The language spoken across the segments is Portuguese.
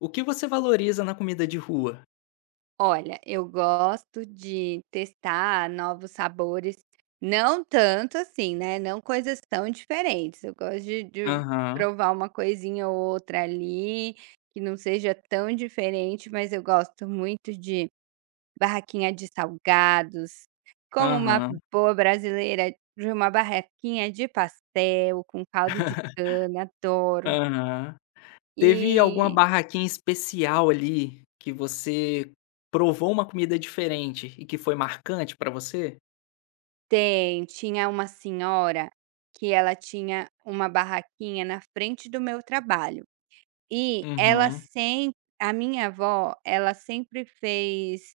O que você valoriza na comida de rua? Olha, eu gosto de testar novos sabores, não tanto assim, né, não coisas tão diferentes, eu gosto de Aham, provar uma coisinha ou outra ali, que não seja tão diferente, mas eu gosto muito de barraquinha de salgados, como uma aham, boa brasileira, de uma barraquinha de pastel com caldo de cana, adoro. aham. Teve alguma E barraquinha especial ali que você provou uma comida diferente e que foi marcante pra você? tem, tinha uma senhora que ela tinha uma barraquinha na frente do meu trabalho e ela Uhum, sempre a minha avó, ela sempre fez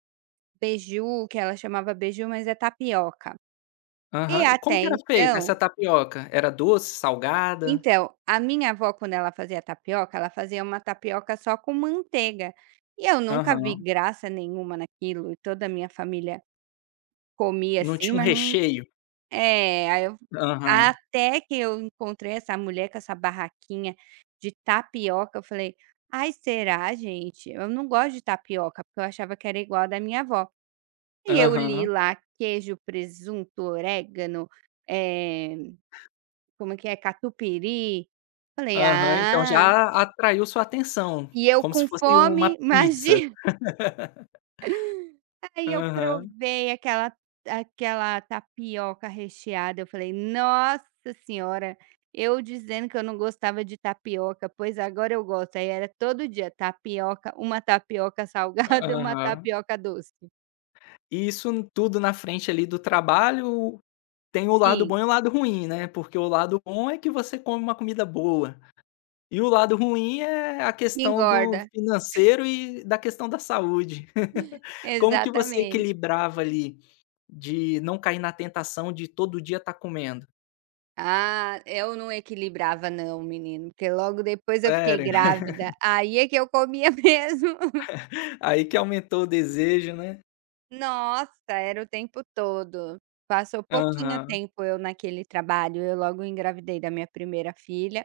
beiju, que ela chamava beiju, mas é tapioca. E aham. E como até que era feita essa tapioca? Era doce, salgada? A minha avó quando ela fazia tapioca, ela fazia uma tapioca só com manteiga, e eu nunca vi Aham. graça nenhuma naquilo e toda a minha família comia Não assim, tinha um mas não recheio? é, aí eu Aham, até que eu encontrei essa mulher com essa barraquinha de tapioca, eu falei: "Ai, será gente? Eu não gosto de tapioca", porque eu achava que era igual a da minha avó. E eu li aham, lá queijo, presunto, orégano, eh, como é que é, catupiry. Falei: aham. Então "Ah", já atraiu sua atenção, e eu como se com fosse uma fome, pizza. imagina. Aí eu Aham, provei aquela tapioca recheada, eu falei: "Nossa senhora, eu dizendo que eu não gostava de tapioca, pois agora eu gosto". Aí era todo dia tapioca, uma tapioca salgada e uma aham. tapioca doce. E isso n tudo na frente ali do trabalho tem o lado bom Sim, e o lado ruim, né, porque o lado bom é que você come uma comida boa, e o lado ruim é a que questão do engorda. financeiro e da questão da saúde. Como que você Exatamente. equilibrava ali, de não cair na tentação de todo dia estar comendo? Ah, eu não equilibrava não, menino, porque logo depois eu fiquei Sério? grávida, aí é que eu comia mesmo. Aí que aumentou o desejo, né? Nossa, era o tempo todo. Passou pouquinho Aham. tempo eu naquele trabalho, eu logo engravidei da minha primeira filha,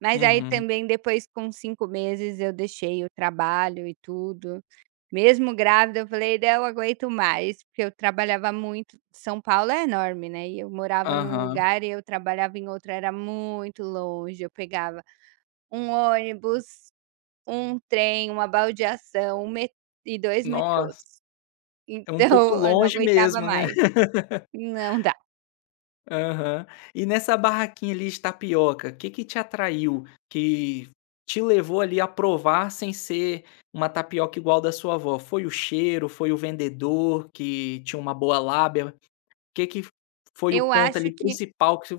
mas aí Uhum. também depois com 5 meses eu deixei o trabalho e tudo. Mesmo grávida eu falei: "Não eu aguento mais", porque eu trabalhava muito, São Paulo é enorme, né, e eu morava num Aham. lugar e eu trabalhava em outro, era muito longe, eu pegava um ônibus, um trem, uma baldeação, um me e dois metrôs. Nossa, é um pouco Então eu não longe aguentava mesmo, né? mais. Não dá. Aham. E nessa barraquinha ali de tapioca, o que que te atraiu? Que te levou ali a provar sem ser uma tapioca igual da sua avó? Foi o cheiro? Foi o vendedor que tinha uma boa lábia? O que que foi o Eu ponto acho ali que principal que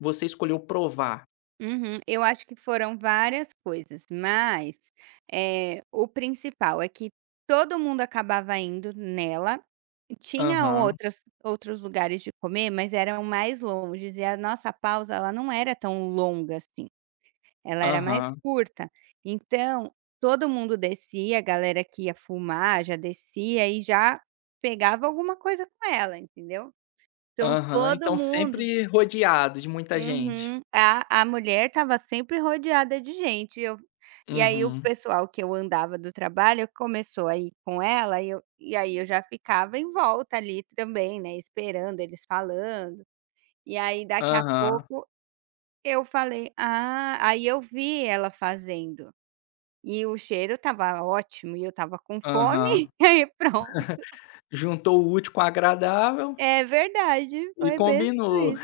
você escolheu provar? uhum, eu acho que foram várias coisas, mas, o principal é que todo mundo acabava indo nela. Tinha Aham, outras outros lugares de comer, mas eram mais longes e a nossa pausa, ela não era tão longa assim, ela era mais aham, curta. Então, todo mundo descia, a galera que ia fumar já descia e já pegava alguma coisa com ela, entendeu? Então aham. todo Então mundo. sempre rodeado de muita gente. Uhum. A mulher estava sempre rodeada de gente, eu e aí o Uhum. pessoal que eu andava do trabalho começou a ir com ela e aí eu já ficava em volta ali também, né, esperando eles falando. E aí daqui a Aham, pouco eu falei: "Ah", aí eu vi ela fazendo, e o cheiro estava ótimo e eu estava com aham. fome, e aí pronto. Juntou o útil com o agradável É verdade, e foi bem combinou. isso.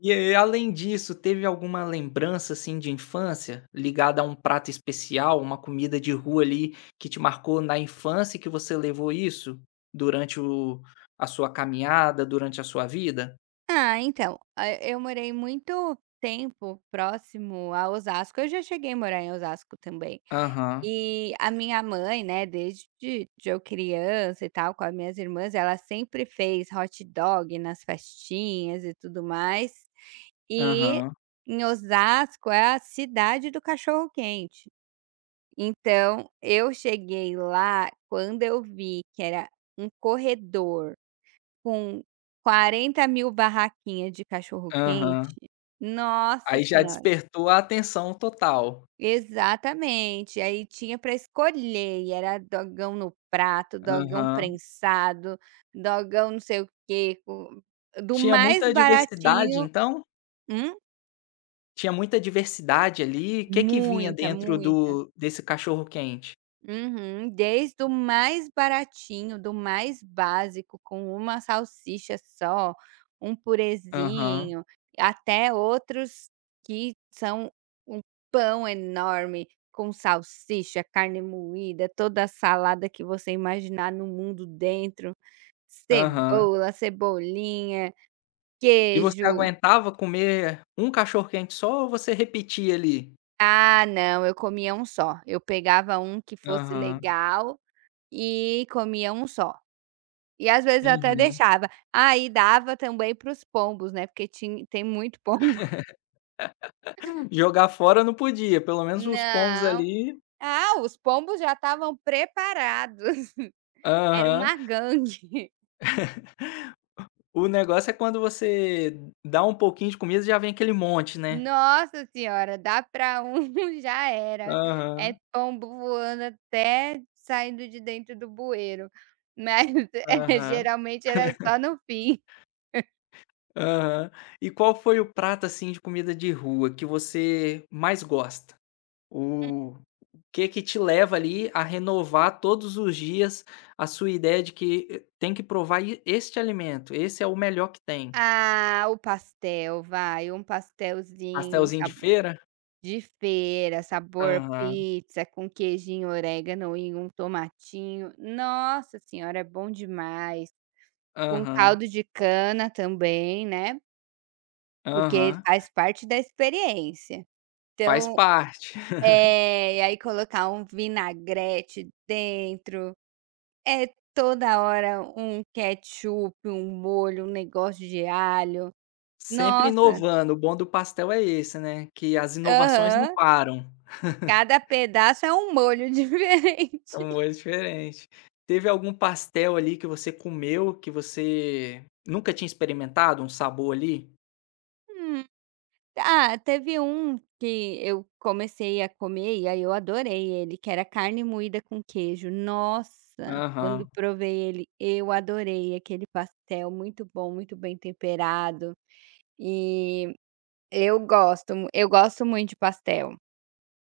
E além disso, teve alguma lembrança, assim, de infância, ligada a um prato especial, uma comida de rua ali, que te marcou na infância e que você levou isso durante o a sua caminhada, durante a sua vida? Ah, então, eu morei muito tempo próximo a Osasco, eu já cheguei a morar em Osasco também. Aham, E a minha mãe, né, desde de eu criança e tal, com as minhas irmãs, ela sempre fez hot dog nas festinhas e tudo mais. E aham, em Osasco é a cidade do cachorro quente. Então, eu cheguei lá quando eu vi que era um corredor com 40.000 barraquinhas de aham. cachorro-quente. Nossa Aí já senhora. despertou a atenção total. Exatamente. Aí tinha para escolher e era dogão no prato, dogão Aham. prensado, dogão não sei o quê, com do Tinha mais muita diversidade baratinho. então? Hum? Tinha muita diversidade ali? O que que vinha Muita, dentro muita. do desse cachorro quente? Uhum, desde o mais baratinho, do mais básico, com uma salsicha só, um Aham, purezinho, até outros que são um pão enorme com salsicha, carne moída, toda a salada que você imaginar no mundo dentro, aham. cebola, cebolinha, E você queijo. aguentava comer um cachorro-quente só ou você repetia ali? Ah, não, eu comia um só. Eu pegava um que fosse Aham. legal e comia um só. E às vezes eu até Uhum. deixava, aí dava também para os pombos, né, porque tinha tem muito pombo. Jogar fora não podia, pelo menos os pombos Não. ali Ah, os pombos já estavam preparados, era aham. uma gangue. O negócio é quando você dá um pouquinho de comida, já vem aquele monte, né. Nossa senhora, dá pra um, já era. É Aham, pombo voando até saindo de dentro do bueiro. Mas, aham, geralmente era só no fim. aham. E qual foi o prato, assim, de comida de rua que você mais gosta? O que que te leva ali a renovar todos os dias a sua ideia de que tem que provar e este alimento, esse é o melhor que tem. Ah, o pastel, vai, um pastelzinho Pastelzinho de sabo feira? De feira, sabor Aham, pizza com queijinho, orégano e um tomatinho. Nossa senhora, é bom demais. Com aham, caldo de cana também, né, porque aham. faz parte da experiência. Faz Então parte. é, e aí colocar um vinagrete dentro, é toda hora um ketchup, um molho, um negócio de alho. Sempre Nossa, inovando, o bom do pastel é esse, né, que as inovações não aham, param. cada pedaço é um molho É um diferente. molho diferente. Teve algum pastel ali que você comeu que você nunca tinha experimentado, um sabor ali? Ah, teve um que eu comecei a comer e aí eu adorei ele, que era carne moída com queijo. Nossa, quando Aham. provei ele, eu adorei aquele pastel, muito bom, muito bem temperado. E eu gosto muito de pastel.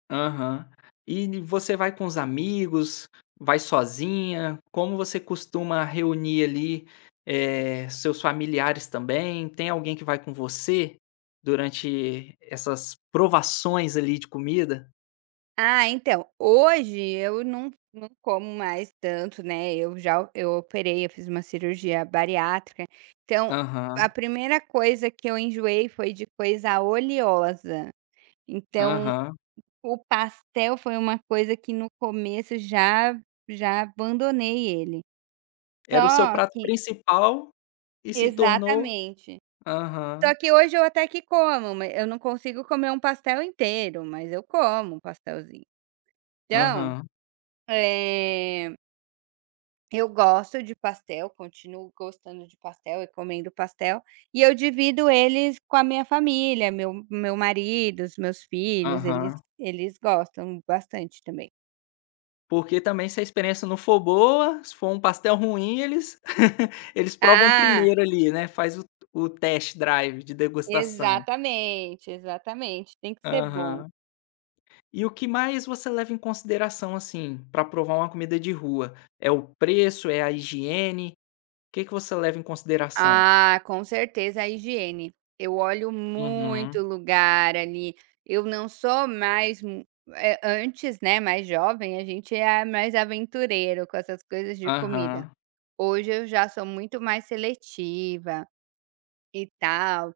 Aham. E você vai com os amigos, vai sozinha? Como você costuma reunir ali, seus familiares também? Tem alguém que vai com você durante essas provações ali de comida? Ah, então, hoje eu não, não como mais tanto, né? Eu já o- eu operei, eu fiz uma cirurgia bariátrica. Então, a Aham, primeira coisa que eu enjoei foi de coisa oleosa. Então, aham. o pastel foi uma coisa que no começo já abandonei ele. Era o seu Só prato que principal e se tornou exatamente. Só aham, que hoje eu até que como, ma eu não consigo comer um pastel inteiro, mas eu como um pastelzinho. Então, aham, eh, eu gosto de pastel, continuo gostando de pastel e comendo pastel, e eu divido eles com a minha família, meu marido, os meus filhos, eles aham. eles gostam bastante também. Porque também se a experiência não for boa, se for um pastel ruim, eles eles provam Ah. primeiro ali, né, faz o test drive de degustação. Exatamente, exatamente, tem que ser bom. Aham. E o que mais você leva em consideração, assim, para provar uma comida de rua? É o preço, é a higiene? O que que você leva em consideração? Ah, com certeza a higiene. Eu olho muito Uhum. lugar ali, eu não sou mais mu eh, antes, né, mais jovem, a gente é mais aventureiro com essas coisas de comida. Aham. Hoje eu já sou muito mais seletiva e tal.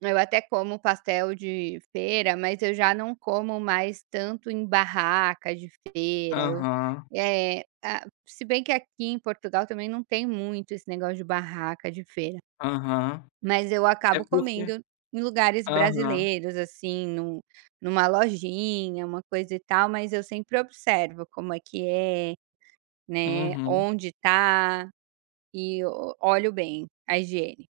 Eu até como pastel de feira, mas eu já não como mais tanto em barraca de feira, Aham. Se bem que aqui em Portugal também não tem muito esse negócio de barraca de feira, Aham. mas eu É acabo porque comendo em lugares aham. brasileiros, assim, numa lojinha, uma coisa e tal, mas eu sempre observo como é que é, né, Uhum. onde tá e o olho bem a higiene.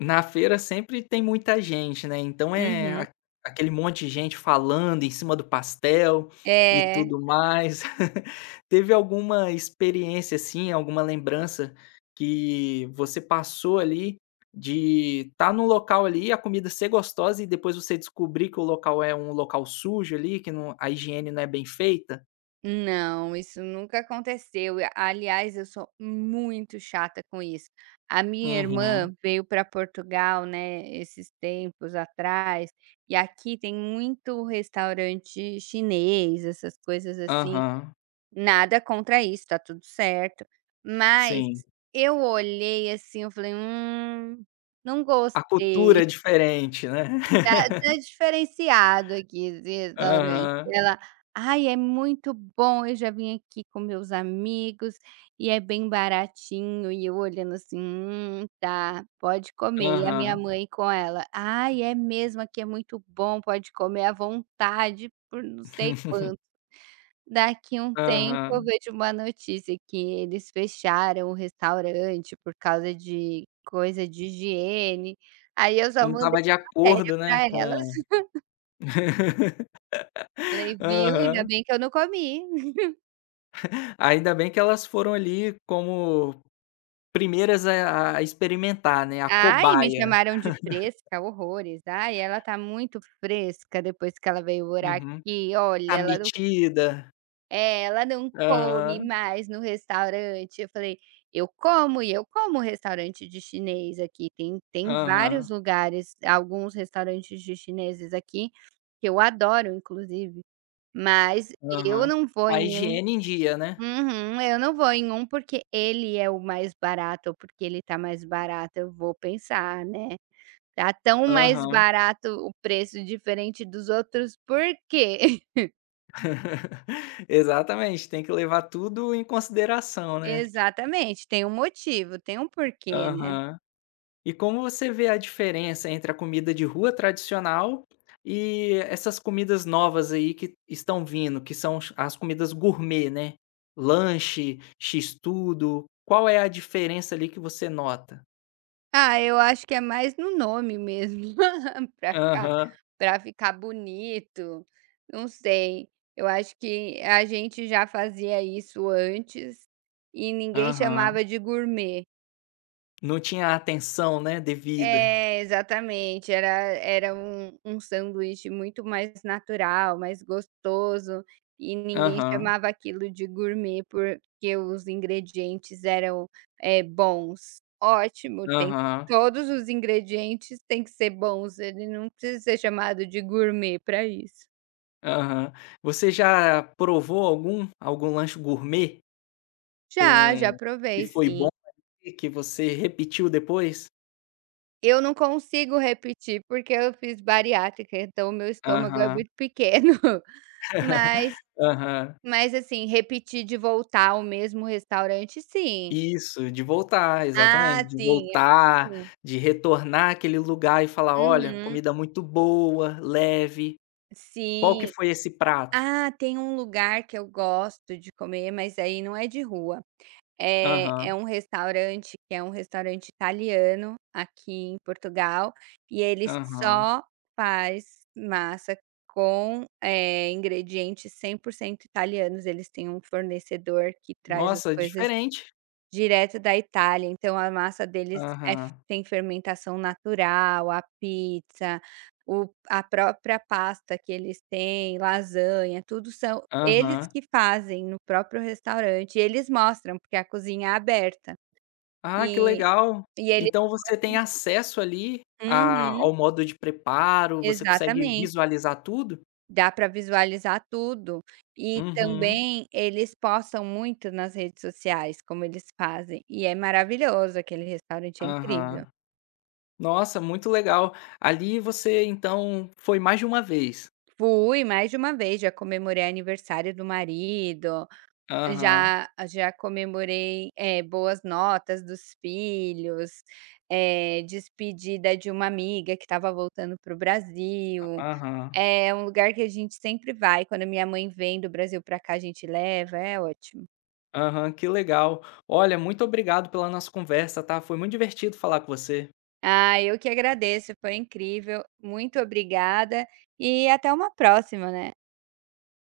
Na feira sempre tem muita gente, né, então é Uhum. a aquele monte de gente falando em cima do pastel e É. tudo mais. Teve alguma experiência, assim, alguma lembrança que você passou ali de estar tá num local ali, a comida ser gostosa e depois você descobrir que o local é um local sujo ali, que a higiene não é bem feita? Não, isso nunca aconteceu. E aliás, eu sou muito chata com isso. A minha Uhum. irmã veio para Portugal, né, esses tempos atrás, e aqui tem muito restaurante chinês, essas coisas assim. Aham. Nada contra isso, tá tudo certo. Mas Sim. eu olhei assim, eu falei: não A gostei." cultura é diferente, né. Tá tá diferenciado aqui esse restaurante. Ela: "Ai, é muito bom, eu já vim aqui com meus amigos e é bem baratinho", e eu olhando assim: tá, pode comer". Aham, E a minha aham. mãe com ela: "Ai, é mesmo, aqui é muito bom, pode comer à vontade por não sei quanto". Daqui um tempo eu Aham. vejo uma notícia que eles fecharam o restaurante por causa de coisa de higiene, aí eu só Não mandei estava de matéria acordo, né, para ela. com Falei: "Viu, ainda aham. bem que eu não comi". Ainda bem que elas foram ali como primeiras a experimentar, né, a Ai, me cobaia. chamaram de fresca, horrores. "Ai, ela tá muito fresca depois que ela veio morar Uhum. aqui. Olha, A ela não metida. é, ela não come Aham, mais no restaurante". Eu falei: "Eu como e eu como restaurante de chinês aqui. Tem vários aham, lugares, alguns restaurantes de chineses aqui que eu adoro inclusive, mas eu aham. não vou Com a em um. higiene em dia, né. Uhum. Eu não vou em um porque ele é o mais barato ou porque ele tá mais barato, eu vou pensar, né: 'Tá tão, hum, mais Aham. barato o preço diferente dos outros, por quê?'" Exatamente, tem que levar tudo em consideração, né. Exatamente, tem um motivo, tem um porquê, né. Aham. E como você vê a diferença entre a comida de rua tradicional e essas comidas novas aí que estão vindo, que são ch as comidas gourmet, né, lanche, x-tudo, qual é a diferença ali que você nota? Ah, eu acho que é mais no nome mesmo, para ficar Aham, para ficar bonito, não sei. Eu acho que a gente já fazia isso antes e ninguém aham. chamava de gourmet. Não tinha a atenção, né, devida. É, exatamente, era um sanduíche muito mais natural, mais gostoso, e ninguém Aham, chamava aquilo de gourmet, porque os ingredientes eram, bons. Ótimo, tem aham, todos os ingredientes têm que ser bons, ele não precisa ser chamado de gourmet para isso. aham. Você já provou algum lanche gourmet Já, já com que provei foi sim. bom e que você repetiu depois? Eu não consigo repetir, porque eu fiz bariátrica, então o meu estômago é Aham. muito pequeno, mas Aham. Mas assim, repetir de voltar ao mesmo restaurante, sim. Isso, de voltar, exatamente, Ah, de sim, voltar, sim. de retornar àquele lugar e falar: "Olha, Uhum. comida muito boa, leve. Qual que Sim. foi esse prato?" Ah, tem um lugar que eu gosto de comer, mas aí não é de rua. É Aham, um restaurante que é um restaurante italiano aqui em Portugal, e ele aham. só faz massa com, ingredientes 100% italianos. Eles têm um fornecedor que traz as Nossa, coisas diferente. direto da Itália, então a massa deles é f Aham, tem fermentação natural, a pizza, o a própria pasta que eles têm, lasanha, tudo são eles aham. que fazem no próprio restaurante e eles mostram, porque a cozinha é aberta. Ah, que E legal. e eles Então você tem mostram. acesso ali a Uhum, ao modo de preparo, você consegue exatamente. visualizar tudo? Dá para visualizar tudo. E Uhum, também eles postam muito nas redes sociais como eles fazem, e é maravilhoso, aquele restaurante é incrível. aham. Nossa, muito legal. Ali você então foi mais de uma vez? Fui mais de uma vez, já comemorei aniversário do marido, Aham, já comemorei, boas notas dos filhos, despedida de uma amiga que estava voltando para o Brasil. aham, É um lugar que a gente sempre vai, quando minha mãe vem do Brasil para cá, a gente leva, é ótimo. aham, que legal. Olha, muito obrigado pela nossa conversa, tá? Foi muito divertido falar com você. Ah, eu que agradeço, foi incrível, muito obrigada e até uma próxima, né.